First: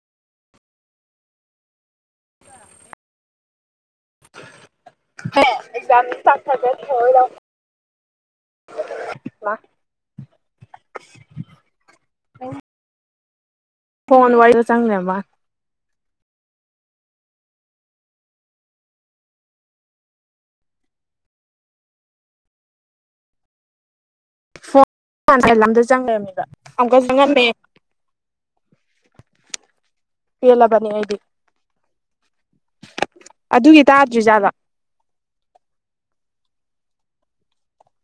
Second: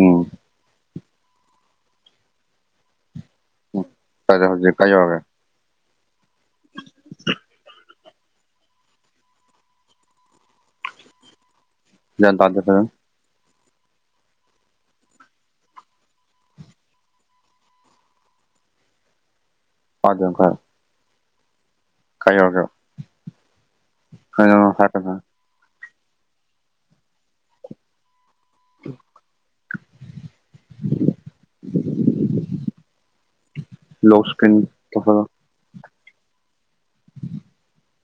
ꯎꯝ ꯎꯝ ꯄꯔꯦꯝ ꯍꯧꯖꯤꯛ ꯀꯥꯏ ꯌꯧꯔꯒꯦ ꯑꯦꯛꯖꯥꯝ ꯅꯤꯟ ꯆꯥꯛ ꯐꯒ꯭ꯔꯥ ꯊꯣꯉꯩꯂ꯭ꯕ ꯂꯧ ꯒ꯭ꯌꯥꯟ ꯇꯥꯟ ꯐꯖꯔꯪ ꯐꯣꯟ ꯋꯥꯔꯤꯁꯨ ꯆꯪ ꯅꯩꯔꯝꯕ꯭ꯋꯥꯟ ꯄꯗꯨꯌꯥꯝ ꯈꯥ ꯍꯥꯏꯔꯣ ꯀꯥꯏꯌꯧꯔꯒ꯭ꯌꯣ ꯈꯥꯏꯌꯧꯔ [unintelligible] ꯄꯥꯟ ꯁꯌꯦ ꯂꯝꯗꯨ ꯆꯪ ꯂꯩꯔꯝꯃꯤꯕ ꯑꯃꯨꯛꯀꯁꯨ ꯆꯪꯉꯝꯃꯦ ꯄꯦꯜꯂꯕꯥꯅꯤ ꯑꯩꯗꯤ ꯑꯗꯨꯒꯤ ꯇꯥꯗ꯭ꯔꯤꯖꯥꯠꯂ ꯄꯐꯦꯂꯣ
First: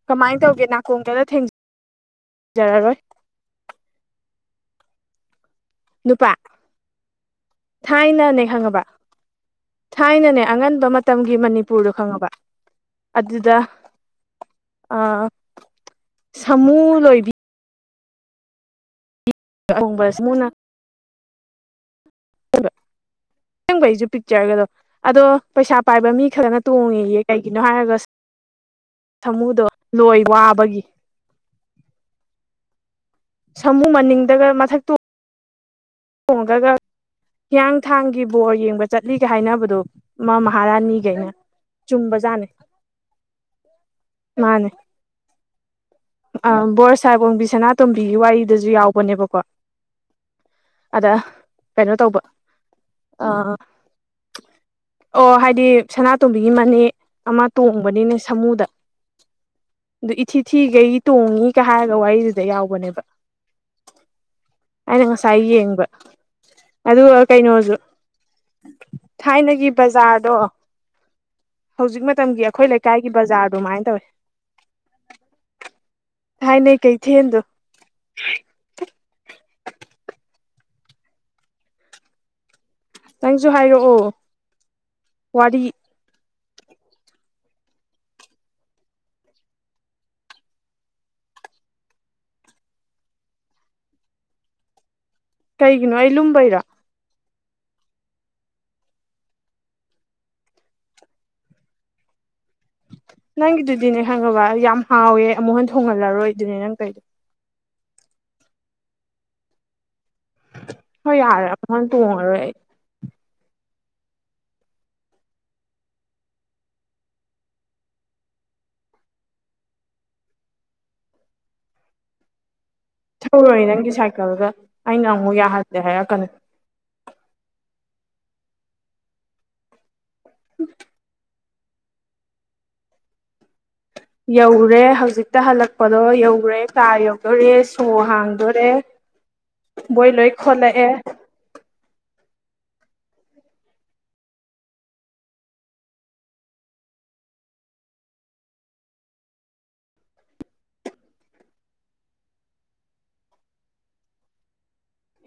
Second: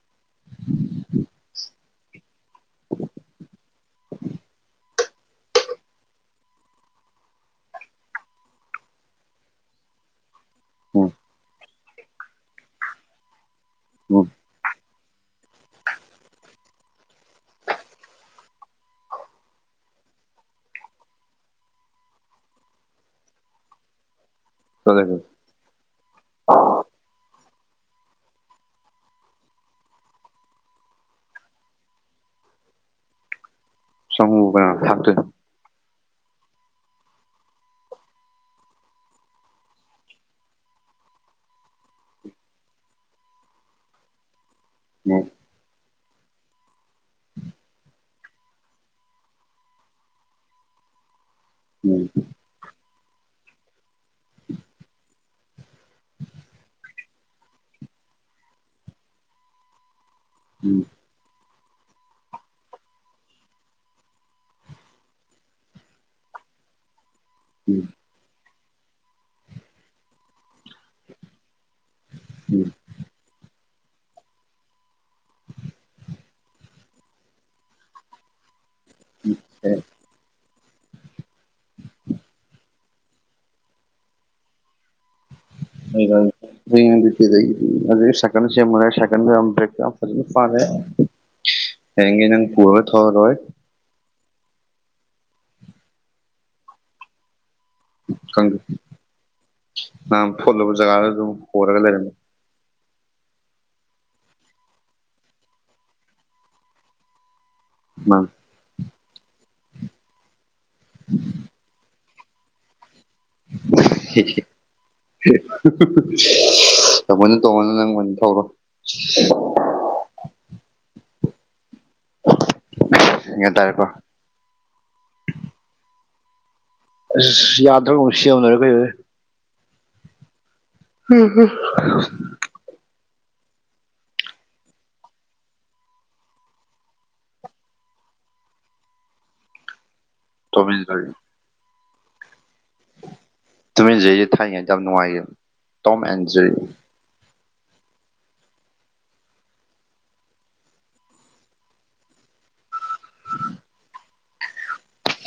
ꯀꯃꯥꯏꯟ ꯇꯧꯒꯦ ꯅꯥꯀꯣꯡꯖꯗ ꯊꯦꯡꯖ ꯖꯔꯔꯣꯏ ꯅꯨꯄꯥ ꯊꯥꯏꯅꯅꯦ ꯈꯪꯉꯕ ꯊꯥꯏꯅꯅꯦ ꯑꯉꯟꯕ ꯎꯝ ꯃꯇꯝꯒꯤ ꯃꯅꯤꯄꯨꯔꯗꯣ ꯈꯪꯉꯕ ꯑꯗꯨꯗ ꯎꯝ ꯑ ꯁꯥꯃꯨ ꯂꯣꯏꯕꯤ ꯑ ꯑ ꯍꯣꯡꯕ ꯁꯤ ꯃ꯭ꯨꯔꯅ ꯆꯜꯕ ꯑꯦꯡꯕꯩꯖꯨ ꯄꯤꯛꯆ꯭ꯔꯒꯗꯣ ꯆꯠꯂꯦ ꯑꯗꯣ ꯄꯩꯁꯥ ꯄꯥꯏꯕ ꯃꯤ ꯈꯥꯔꯅ ꯇꯣꯡꯉꯦꯌꯦ ꯀꯩꯒꯤꯅꯣ ꯍꯥꯏꯔꯒꯁ ꯊꯃꯨꯗꯣ ꯂꯣꯏ ꯋꯥꯕꯒꯤ ꯁꯝꯃꯨ ꯃꯟ__ ꯁꯃꯨꯕꯨ ꯀꯅꯥꯅꯥ ꯊꯥꯛꯇꯨꯢꯅꯣ ꯇꯣꯡꯉꯥꯒ ꯍꯤꯌꯥꯡꯊꯥꯡꯒꯤ ꯕꯣꯔ ꯌꯦꯡꯕ ꯆꯠꯂꯤꯒ ꯍꯥꯏꯅꯕꯗꯣ ꯑꯃꯥ ꯃꯍꯥꯔꯥꯅꯤ ꯒꯩꯅꯣꯅ ꯆꯨꯝꯕꯖꯥꯠꯅꯦ ꯃꯥꯅꯦ ꯎꯣꯏ [inaudible] ꯑ ꯕꯣꯔ ꯁꯥꯍꯦꯕ ꯑꯣꯡꯕꯤ ꯁꯅꯥꯇꯣꯝꯕꯤꯒꯤ ꯋꯥꯔꯤꯗꯁꯨ ꯌꯥꯎꯕꯅꯦꯕꯀꯣ ꯑꯗꯥ ꯀꯩꯅꯣ ꯎꯝ ꯇꯧꯕ ꯑ ꯑꯣ ꯍꯥꯏꯗꯤ ꯁꯅꯥꯇꯣꯝꯕꯤꯒꯤ ꯃꯅꯦ ꯑꯃ ꯇꯣꯡꯕꯅꯤꯅꯦ ꯁꯥꯃꯨꯗ [unintelligible] ꯑꯗꯨ ꯏꯊꯤ ꯎꯝ ꯊꯤꯈꯩ ꯇꯣꯡꯉꯤꯒ ꯍꯥꯏꯔꯒ ꯋꯥꯔꯤꯗꯨꯗ ꯌꯥꯎꯕꯅꯦꯕ ꯑꯩꯅ ꯉꯁꯥꯏ ꯌꯦꯡꯕ ꯑꯗꯨꯒ ꯀꯩꯅꯣꯁꯨ ꯎꯝ ꯊꯥꯏꯅꯒꯤ ꯕꯖꯥꯔꯗꯣ ꯍꯧꯖꯤꯛ ꯃꯇꯝꯒꯤ ꯑꯩꯈꯣꯏ ꯎꯝ ꯂꯩꯀꯥꯏꯒꯤ ꯕꯖꯥꯔ ꯑꯗꯨꯃꯥꯏꯅ ꯇꯧꯋꯦ ꯊꯥꯏꯅꯩ ꯀꯩꯊꯦꯟꯗꯣ ꯎꯦ [unintelligible] ꯅꯪꯁꯨ ꯍꯥꯏꯔꯛꯑꯣ ꯋꯥꯔꯤ ꯍꯒ [inaudible] ꯑꯗꯨꯗꯒꯤ ꯁꯥꯏꯀꯟꯅ ꯆꯦꯟꯕꯅꯤ ꯁꯥꯏꯀꯟꯗꯣ ꯕ꯭ꯔꯦꯛ ꯌꯥꯎꯇꯕꯒꯤ ꯐꯔꯦ ꯍꯌꯦꯡꯒꯩ ꯅꯪ ꯄꯨꯔꯣꯏ ꯊꯥꯎꯔꯔꯣꯏ ꯀꯩꯒꯤꯅꯣ ꯑꯩ ꯂꯨꯝꯕꯩꯔ ꯈꯪꯗꯦ ꯅꯍꯟ ꯐꯣꯜꯂꯨꯕ ꯖꯒꯥꯗ ꯑꯃꯨꯛ ꯍꯣꯔꯒ ꯂꯩꯔꯝꯃꯦ ꯅꯪꯒꯤꯗꯨꯗꯤꯅꯦ ꯈꯪꯉꯕ ꯌꯥꯝ ꯍꯥꯎꯋꯦ ꯑꯃꯨꯛ ꯍꯟ ꯊꯣꯡꯍꯜꯂꯔꯣꯏ ꯗꯨꯅꯦ ꯅꯪ ꯇꯧꯔꯤꯗꯣ ꯃꯥꯅꯦ ꯍꯣꯏ ꯌꯔꯦ ꯑꯃꯨꯛ ꯍꯟꯅ ꯇꯣꯡꯉꯔꯣꯏ ꯑꯩ ꯍꯦ ꯍꯦ [inaudible] ꯑꯃꯨꯛꯍꯟ ꯇꯣꯡꯉꯅꯨ ꯅꯪ ꯑꯣꯏꯅ ꯊꯧꯔꯣ [inaudible] ꯒ꯭ꯌꯥꯟ ꯊꯧꯔꯣꯏ ꯇꯥꯔꯦꯀꯣ ꯅꯪꯒꯤ ꯁꯥꯏꯀꯜꯒ ꯑꯩꯅ ꯑꯃꯨꯛ ꯌꯥꯍꯜꯗꯦ ꯍꯥꯏꯔꯛꯀꯅꯤ ꯑꯁ ꯌꯥꯗ꯭ꯔꯒ ꯑꯃꯨꯛ ꯁꯦꯝꯃ ꯂꯣꯏꯔꯦ ꯀꯩꯅꯣꯅꯦ ꯎꯝ [inaudible] ꯎꯝꯝ [inaudible] ꯌꯧꯔꯦ ꯍꯧꯖꯤꯛꯇ ꯍꯜꯂꯛꯄꯗꯣ ꯌꯧꯔꯦ ꯀꯥ ꯌꯧꯗꯣꯔꯦ ꯁꯣ ꯍꯥꯡꯗꯣꯔꯦ [unintelligible] ꯕꯣꯏ ꯂꯣꯏ ꯇꯣꯝ ꯈꯣꯠꯂꯛꯑꯦ ꯑꯦꯟ ꯇꯨꯃꯦꯟ ꯖꯦꯔꯤꯁꯦ ꯊꯥꯏꯉꯩ ꯌꯥꯝ ꯅꯨꯡꯉꯥꯏꯈꯤꯕꯅꯦ ꯇꯣꯝ ꯑꯦꯟ ꯖꯦꯔꯤ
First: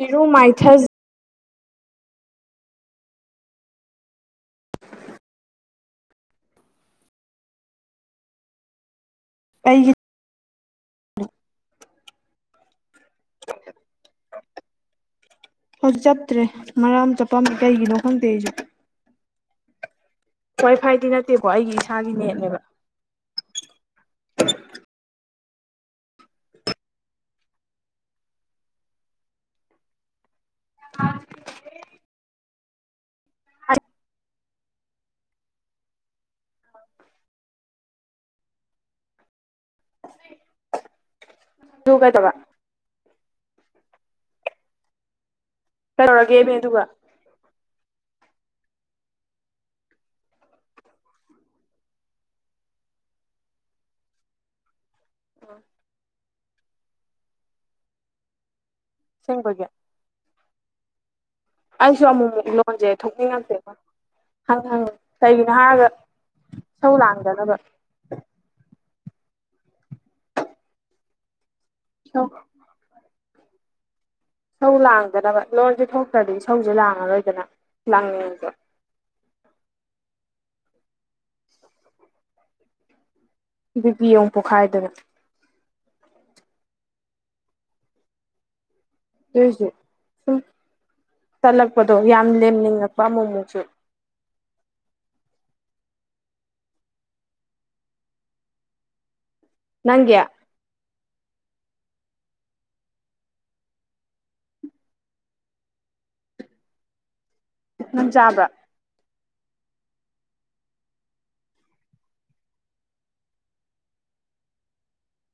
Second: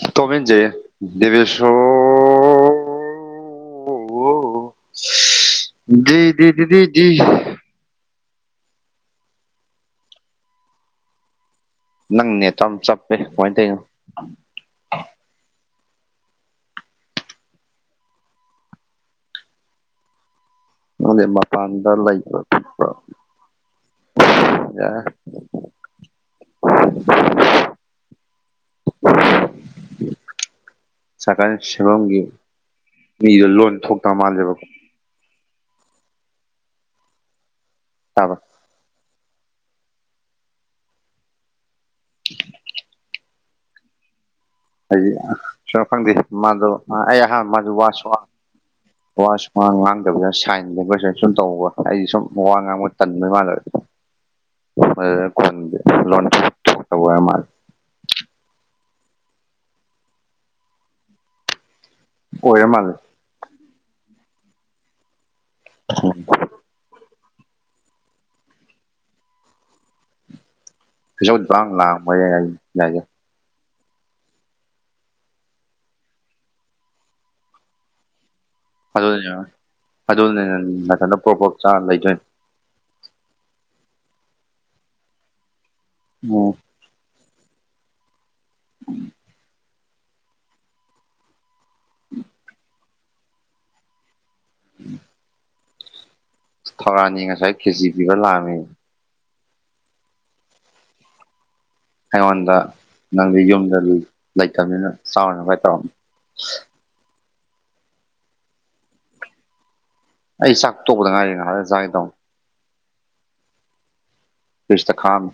ꯏꯔꯨ ꯇꯣꯃꯦ ꯖꯦꯔꯤ ꯃꯥꯏꯊꯖ ꯗꯦꯕꯦꯁꯣ [inaudible] ꯗꯤ ꯗꯤ ꯗꯤ ꯗꯤ ꯑꯩꯒꯤ ꯅꯪ ꯅꯦꯠ ꯇꯣ ꯌꯥꯝ ꯆꯠꯄꯦ ꯀꯃꯥꯏꯅ ꯇꯧꯔꯤꯅꯣ ꯍꯧꯖꯤꯛ ꯆꯠꯇ꯭ꯔꯦ ꯃꯔꯥꯡ ꯑꯃ ꯆꯠꯄꯝꯃꯤ ꯀꯩꯒꯤꯅꯣ ꯈꯪꯗꯦ ꯑꯩꯁꯨ ꯋꯥꯏ ꯐꯥꯏꯗꯤ ꯃ ꯅꯠꯇꯦꯀꯣ ꯑꯩꯒꯤ ꯃꯄꯥꯟꯗꯔ ꯏꯁꯥꯒꯤ ꯂꯩꯕ ꯅꯦꯠꯅꯦꯕ ꯊꯨꯞꯄ ꯌꯔꯦ [inaudible] [inaudible] [inaudible] ꯁꯥꯢꯀꯥꯜ ꯁꯦꯝꯐꯝꯒꯤ ꯃꯤꯗꯣ ꯂꯣꯟ ꯊꯣꯛꯇꯕ ꯃꯥꯜꯂꯦꯕꯀꯣ ꯇꯥꯕꯔꯥ ꯑꯗꯣ ꯀꯩꯗꯧꯕ ꯍꯥꯏꯗꯤ ꯁ ꯈꯪꯗꯦ ꯀꯩꯗꯧꯔꯒꯦꯃꯤ ꯃꯥꯗꯣ ꯑꯗꯨꯒ ꯑꯩ ꯑꯍ ꯃꯥꯁꯨ ꯋꯥꯁꯨ [inaudible] ꯋꯥ ꯁꯨ ꯋꯥ ꯉꯥꯡꯗꯕꯗꯅ ꯁꯥꯏꯟ ꯂꯦꯡꯒ꯭ꯋꯦꯖ ꯁꯨꯝ ꯇꯧꯕꯧꯕ ꯑꯩꯗꯤ ꯁꯨꯝ ꯋꯥ ꯉꯥꯡꯕ ꯇꯟꯕꯩ ꯃꯥꯟꯂꯨꯔꯦ [inaudible] ꯑꯗꯨꯗ ꯀꯣꯟꯗꯗꯤ ꯂꯣꯟ ꯊꯣꯛꯇꯕ ꯑꯣꯏꯔ ꯃꯥꯜꯂꯦ [inaudible] ꯁꯦꯡꯕꯒꯤ ꯑꯩꯁꯨ ꯑꯃꯨꯛꯃꯨꯛ ꯑꯣꯏꯔ ꯂꯣꯟꯁꯦ ꯃꯥꯜꯂꯦ ꯊꯣꯛꯅꯤꯡꯉꯛꯇꯦꯕ ꯍꯪ ꯍꯪ ꯀꯩꯒꯤꯅꯣ ꯍꯥꯏꯔꯒ ꯏꯁꯧ ꯂꯥꯡꯗꯅꯕ ꯏꯁꯧꯕꯨ ꯄꯪꯂꯥꯡ ꯂꯥꯡꯕ ꯏꯁꯧ ꯌꯥꯏ ꯏꯁꯧ ꯂꯥꯡꯗꯅꯕ ꯂꯣꯟꯁꯦ ꯊꯣꯛꯇ꯭ꯔꯗꯤ ꯏꯁꯧꯁꯦ ꯂꯥꯡꯉꯔꯣꯏꯗꯅ ꯂꯥꯡꯅꯤꯡꯉꯁꯨ ꯑꯗꯨꯗꯤ ꯑꯗꯨꯗꯤ ꯅꯊꯟꯗ ꯄ꯭ꯔꯣꯛ ꯄ꯭ꯔꯣꯛ ꯆꯛꯑꯒ ꯂꯩꯗꯣꯏꯅꯦ ꯕꯤ ꯄꯤ ꯑꯣꯏꯅ ꯄꯣꯛꯈꯥꯏꯗꯅ ꯑꯣ ꯎꯝ ꯑꯗꯨꯏꯁꯨ ꯁꯨꯝ ꯇꯜꯂꯛꯄꯗꯣ ꯌꯥꯝ ꯂꯦꯝꯅꯤꯡꯉꯛꯄ ꯑꯃꯨꯛꯃꯨꯛꯁꯨ ꯎꯝ ꯊꯧꯔꯥꯅꯤ ꯉꯁꯥꯏ ꯈꯩꯆꯤ ꯄꯤꯕ ꯂꯥꯛꯑꯝꯃꯦ ꯅꯪꯒꯤ ꯑꯩꯉꯣꯟꯗ ꯅꯪꯗꯤ ꯌꯨꯝꯗ ꯂꯩꯇꯕꯅꯤꯅ ꯆꯥꯎꯔꯅꯨ ꯀꯥꯏ ꯇꯧꯔꯝꯃꯤ ꯅꯪ ꯆꯥꯕ꯭ꯔꯥ ꯑꯩ ꯆꯥꯛ ꯇꯣꯛꯗ ꯉꯥꯏꯔꯤꯅ ꯍꯣꯔꯦꯟ ꯆꯒꯤꯗꯧꯅꯦ ꯐ꯭ꯔꯤꯖꯗ ꯈꯥꯛ ꯑꯝꯃꯦ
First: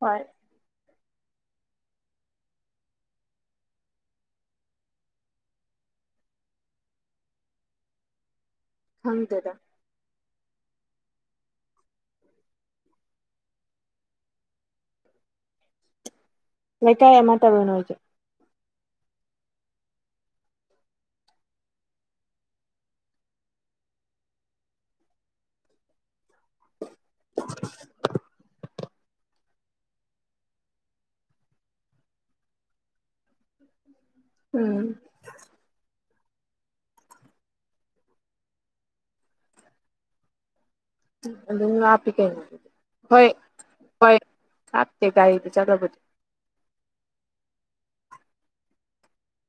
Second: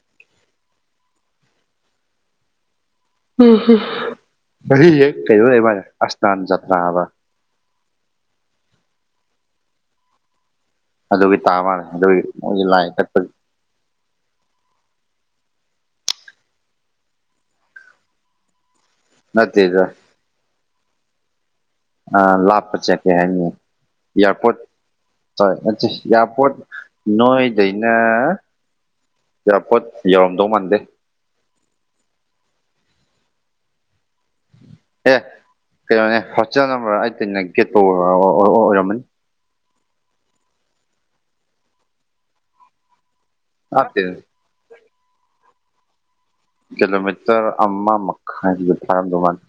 ꯍꯣꯏ ꯉꯁꯤꯁꯦ ꯀꯩꯅꯣ ꯂꯩꯕ ꯃꯥꯜꯂꯦ ꯑꯁꯅꯥꯟ ꯖꯇ꯭ꯔꯥ ꯈꯪꯗꯦꯗ ꯑꯗꯨꯒꯤ ꯇꯥꯕ ꯑꯗꯨꯒꯤ ꯂꯥꯏ ꯀꯠꯄꯒꯤ ꯂꯩꯀꯥꯏ ꯑꯃꯇꯔꯣ ꯅꯣꯏꯁꯦ ꯅꯠꯇꯦꯗ ꯑ ꯂꯥꯞꯄ ꯆꯠꯇꯦ ꯍꯥꯏꯕꯅꯦ ꯏꯌꯥꯔꯄꯣꯔꯠ ꯍꯣꯏ ꯄꯣꯠ ꯅꯣꯏꯗꯩꯅ ꯏꯌꯥꯔꯄꯣꯔꯠ ꯌꯧꯔꯝꯗꯧ ꯃꯥꯟꯗꯦ ꯎꯝ ꯑꯦ ꯀꯩꯅꯣꯅꯦ ꯍꯣꯁꯇꯦꯜ ꯅꯝꯕꯔ ꯑꯩꯠꯇꯩꯅꯅ ꯒꯦꯠꯐꯥꯎ ꯑꯣꯏ ꯑꯣꯏꯔꯝꯃꯅꯤ ꯑꯗꯨꯝ ꯂꯥꯞꯄꯤ ꯀꯩꯅꯣ ꯑꯗꯨꯗꯤ ꯍꯣꯏ ꯍꯣꯏ ꯂꯥꯞꯇꯦ ꯂꯥꯞꯇꯦ ꯒꯥꯔꯤꯗ ꯆꯠꯂꯕꯨꯗꯤ ꯀꯤꯂꯣꯃꯤꯇ꯭ꯔ ꯑꯃ ꯃꯈꯥꯏꯗꯤ ꯐꯥꯔꯝꯗꯧ ꯃꯟꯗꯦ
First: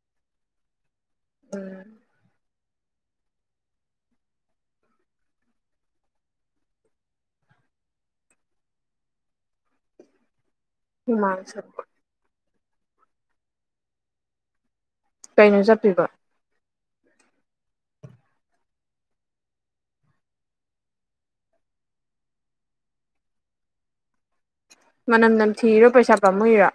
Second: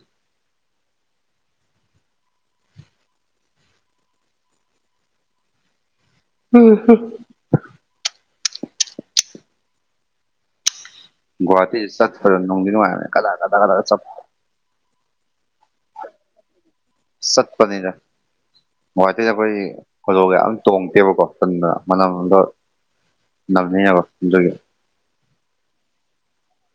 ꯎꯝ ꯎꯝ ꯍꯝ ꯍꯨꯃꯥꯡ ꯒꯨꯋꯥꯍꯥꯇꯤ ꯁꯧꯕ ꯆꯠꯄꯗ ꯅꯨꯡꯗꯤ ꯅꯨꯡꯉꯥꯏ ꯀꯗꯥ ꯀꯗꯥ ꯀꯗꯥ ꯀꯆꯠꯄ ꯀꯩꯅꯣ ꯆꯠꯇꯣꯏꯕ ꯆꯠꯄꯅꯤꯗ ꯒꯨꯋꯥꯍꯥꯇꯤꯗ ꯑꯩꯈꯣꯏ ꯈꯨꯗꯣꯜꯒ ꯌꯥꯝ ꯇꯣꯡꯗꯦꯕꯀꯣ ꯇꯟꯗꯅ ꯃꯅꯝꯒ ꯑꯗꯨꯒꯤ ꯃꯅꯝ ꯅꯝꯊꯤꯔꯤꯔ ꯄꯩꯁꯥ ꯄꯥꯝꯃꯨꯏꯔꯣ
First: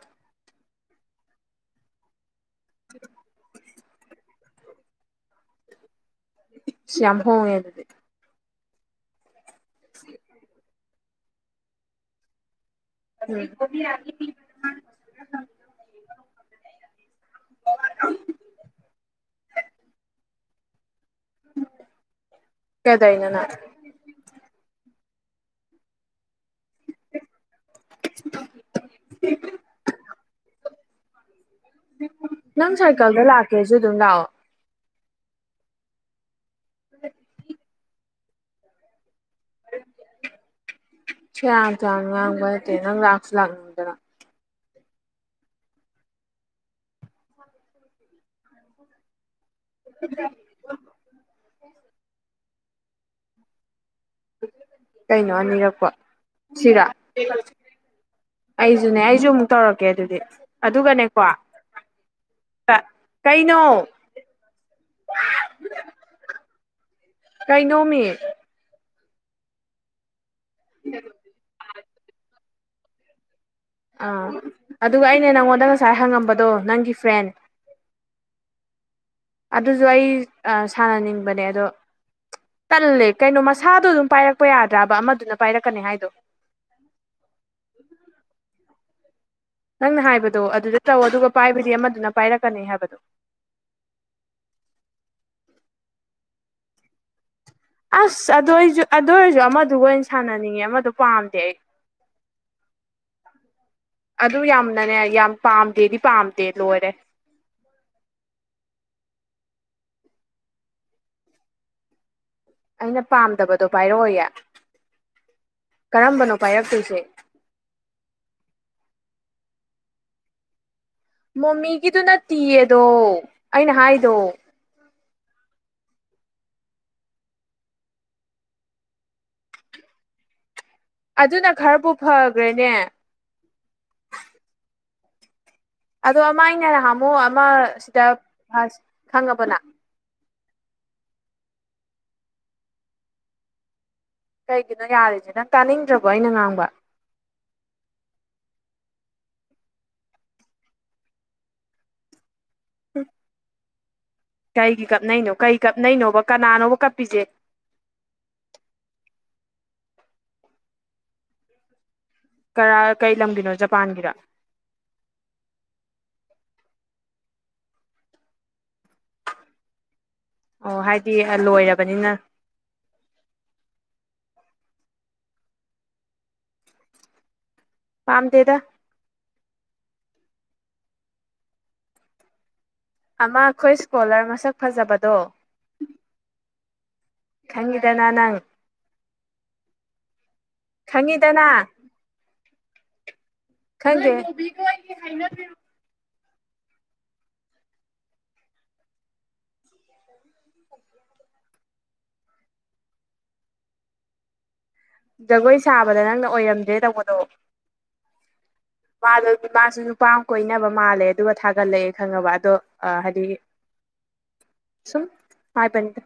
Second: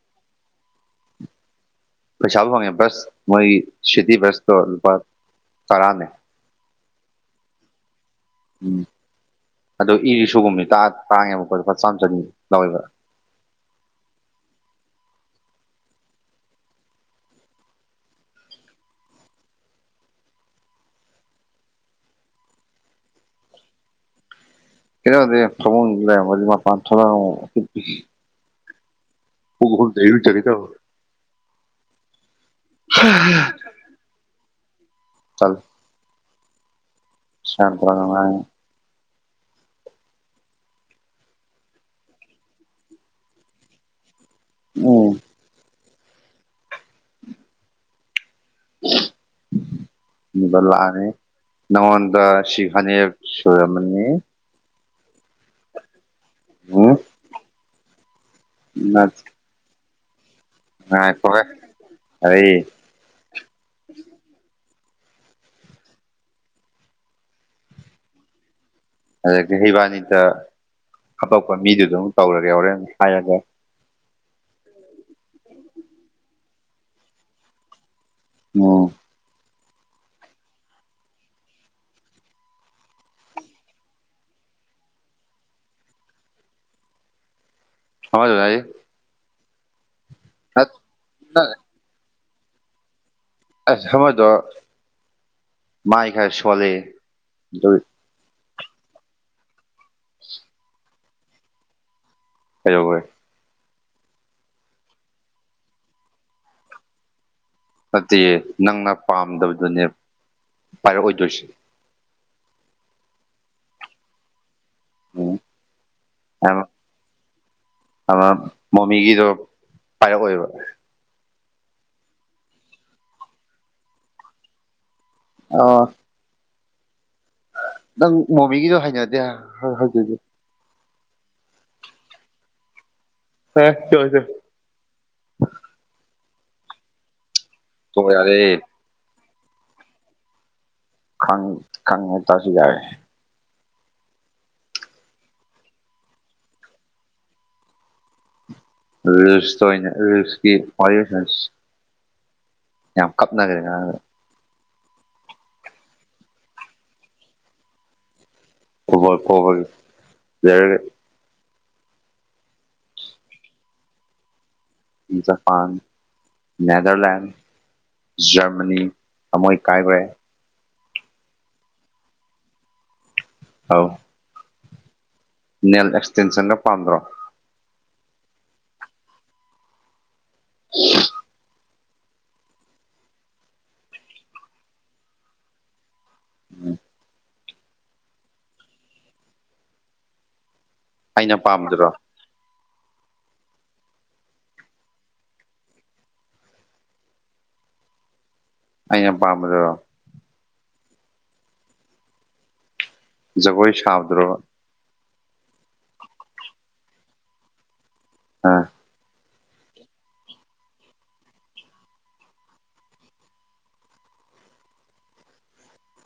ꯄꯩꯁꯥꯕꯨ ꯐꯪꯉꯦ ꯕꯁ ꯃꯣꯏ ꯁꯤꯇꯤ ꯕꯁꯇꯣ ꯂꯨꯄꯥ ꯇꯔꯥꯅꯦ ꯑꯁ ꯌꯝ ꯍꯣꯡꯉꯦꯅꯦ ꯎꯝ ꯑꯗꯨ ꯏꯔꯤꯛꯁꯣꯒꯨꯝꯕꯗꯤ ꯇꯥꯡꯉꯦꯕꯀꯣ ꯂꯨꯄꯥ ꯆꯥꯝꯃ ꯆꯅꯤ ꯂꯧꯏ ꯎꯝ ꯀꯩꯗꯧꯏꯔꯤꯅꯣ ꯅꯪ [unintelligible] ꯃꯄꯥꯟ ꯊꯣꯛꯂꯛꯑꯒ ꯎ ꯈꯨꯡꯎꯨꯞ ꯂꯩꯕ ꯆꯠꯀꯦ ꯇꯧꯕ ꯆꯠꯂꯨ ꯂꯥꯛꯑꯣ ꯇꯜꯂꯦ ꯑ [unintelligible] ꯁꯦꯔꯥꯟ ꯇꯨꯔꯥꯟ ꯉꯥꯡꯕ ꯅꯠꯇꯦ ꯅꯪ ꯂꯥꯛꯁꯨ ꯂꯥꯛꯅꯤꯡ ꯎꯝ ꯑꯗꯨ ꯑꯗꯨꯒ ꯂꯥꯛꯑꯅꯤ ꯅꯪꯉꯣꯟꯗ ꯁꯤ ꯐꯅꯦꯛ ꯁꯣꯏꯨꯔꯝꯃꯅꯤ ꯀꯩꯅꯣ ꯑꯅꯤꯔꯛꯄ ꯁꯤꯔ ꯎꯝ ꯑꯩꯁꯨꯅꯦ ꯑꯩꯁꯨ ꯑꯃꯨꯛ ꯇꯧꯔꯛꯀꯦ ꯑꯗꯨꯗꯤ ꯑꯗꯨꯒꯅꯦꯀꯣ ꯉꯥꯏꯈꯣꯍꯦ ꯑꯩ ꯀꯩꯅꯣ ꯀꯩꯅꯣꯃꯤ ꯑꯗꯒꯤ ꯍꯩꯕꯥꯅꯤꯗ ꯍꯥꯇꯛꯄ ꯃꯤꯗꯨ ꯑꯗꯨꯝ ꯇꯧꯔꯒꯦ ꯍꯣꯔꯦꯟꯅ ꯍꯥꯏꯔꯒ ꯑꯥ ꯑꯗꯨꯒ ꯑꯩꯅ ꯅꯪꯉꯣꯟꯗ ꯉꯁꯥꯏ ꯍꯪꯉꯝꯕꯗꯣ ꯅꯪꯒꯤ ꯐ꯭ꯔꯦꯟ ꯑꯣ ꯑꯗꯨꯁꯨ ꯑꯩ ꯁꯥꯟꯅꯅꯤꯡꯕꯅꯦ ꯑꯗꯣ ꯀꯜꯂꯦ ꯀꯩꯅꯣ ꯃꯁꯥꯗꯣ ꯑꯗꯨꯝ ꯄꯥꯏꯔꯛꯄ ꯌꯥꯗ꯭ꯔꯥꯕ ꯑꯃꯗꯨꯅ ꯄꯥꯏꯔꯛꯀꯅꯤ ꯍꯥꯏꯗꯣ ꯍ ꯑꯗꯨꯣꯏꯚꯥꯏ ꯅꯪꯅ ꯍꯥꯏꯕꯗꯣ ꯑꯗꯨꯗ ꯇꯧ ꯑꯗꯨꯒ ꯅꯠ ꯄꯥꯏꯕꯗꯤ ꯑꯃꯗꯨꯅ ꯄꯥꯏꯔꯛꯀꯅꯤ ꯍꯥꯏꯕꯗꯣ ꯑꯁ ꯊꯃꯣꯏꯗꯣ ꯃꯥꯏ ꯈꯔ ꯁꯣꯜꯂꯤ ꯑꯗꯨ ꯑꯁ ꯑꯗꯨ ꯑꯣꯏꯔꯁꯨ ꯑꯗꯨ ꯑꯣꯏꯔꯁꯨ ꯑꯃꯗꯨ ꯑꯣꯏꯅ ꯁꯥꯟꯅꯅꯤꯡꯉꯦ ꯑꯃꯗ ꯄꯥꯝꯗꯦ ꯑꯩ ꯀꯩꯧꯦ ꯑꯗꯨ ꯌꯥꯝꯅꯅꯦ ꯌꯥꯝ ꯄꯥꯝꯗꯦꯗꯤ ꯄꯥꯝꯗꯦ ꯂꯣꯏꯔꯦ ꯅꯠꯇꯦ ꯅꯪꯅ ꯄꯥꯝꯗꯕꯗꯨꯅꯦ ꯄꯥꯏꯔꯛꯑꯣꯏꯗꯣꯏꯁꯦ ꯑꯩꯅ ꯄꯥꯝꯗꯕꯗꯣ ꯄꯥꯏꯔꯛꯑꯣꯌꯦ ꯎꯝ ꯀꯔꯝꯕꯅꯣ ꯄꯥꯏꯔꯛꯇꯣꯏꯁꯦ ꯑꯗꯨ ꯃꯣꯃꯤꯒꯤꯗꯣ ꯄꯥꯏꯔꯛꯑꯣꯏꯕ ꯃꯣꯃꯤꯒꯤꯗꯨꯅ ꯇꯤꯌꯦꯗꯣ ꯑꯩꯅ ꯍꯥꯏꯗꯣ ꯑꯣ ꯅꯪ ꯃꯣꯃꯤꯒꯤꯗꯣ ꯍꯩꯅꯗꯦ ꯍꯧꯖꯤꯛꯖꯤꯛ ꯑꯗꯨꯅ ꯈꯔꯕꯨ ꯐꯈ꯭ꯔꯦꯅꯦ ꯍ ꯆꯣꯏꯗ ꯑꯗꯣ ꯑꯃ ꯑꯩꯅ ꯍꯥꯃꯣ ꯑꯃ ꯁꯤꯗ ꯇꯣꯛꯑꯣ ꯌꯥꯔꯦ ꯈꯪꯉꯕꯅ ꯈꯪꯉꯦꯇꯥꯁꯨ ꯌꯥꯔꯦ ꯀꯩꯒꯤꯅꯣ ꯌꯥꯔꯤꯁꯦ ꯅꯪ ꯇꯥꯅꯤꯡꯗ꯭ꯔꯕꯣ ꯑꯩꯅ ꯉꯥꯡꯕ ꯔꯤꯜꯁ ꯇꯩꯅꯔꯤꯁꯁꯟ ꯌꯥꯝ ꯀꯞꯅꯒꯔ ꯀꯩꯒꯤ ꯀꯞꯅꯩꯅꯣ ꯀꯩ ꯀꯞꯅꯩꯅꯣꯕ ꯀꯅꯥꯅꯣꯕ ꯀꯞꯄꯤꯁꯦ ꯀꯕ ꯀꯣꯕꯜ ꯀꯔ ꯀꯩ ꯂꯝꯒꯤꯅꯣ ꯖꯄꯥꯟꯒꯤꯗ ꯖꯄꯥꯟ ꯅꯦꯗꯔꯂꯦꯟ ꯖꯔꯃꯅꯤ ꯊꯣꯏ ꯀꯥꯏꯈꯨꯔꯦ ꯑꯣ ꯍꯥꯏꯗꯤ ꯂꯣꯏꯔꯕꯅꯤꯅ ꯍꯥꯎ ꯅꯦꯜ ꯑꯦꯛꯁꯇꯦꯟꯁꯟꯒ ꯄꯥꯟꯗ꯭ꯔꯣ ꯄꯥꯝꯗꯦꯗ ꯑꯣ ꯑꯃ ꯑꯩꯈꯣꯏ ꯏꯁꯀꯣꯂꯔ ꯃꯁꯛ ꯐꯖꯕꯗꯣ ꯎꯝ ꯍꯪꯗ ꯅꯥꯟꯪ ꯑꯩꯅ ꯈꯪꯉꯤꯗꯅ ꯄꯥꯝꯕꯗꯨꯔꯣ ꯈꯪꯦ ꯑꯩ ꯄꯥꯝꯕꯗꯔꯣ ꯖꯒꯣꯏ ꯁꯥꯕꯗ꯭ꯔꯣ ꯖꯒꯣꯏ ꯁꯥꯕꯗ ꯅꯪꯅ ꯑꯣꯏꯔꯝꯗ꯭ꯔꯦ ꯇꯧꯕꯗꯣ ꯑ ꯃꯥꯗꯣ ꯃꯥꯁꯨ ꯅꯨꯄꯥ ꯀꯣꯏꯅꯕ ꯃꯥꯜꯂꯦ ꯑꯗꯨꯒ ꯊꯥꯒꯠꯂꯛꯑꯦ ꯈꯪꯉꯕ ꯑꯗꯣ ꯍꯥꯏꯗꯤ [inaudible] ꯁꯨꯝ ꯍꯥꯏ ꯄꯅꯤꯗ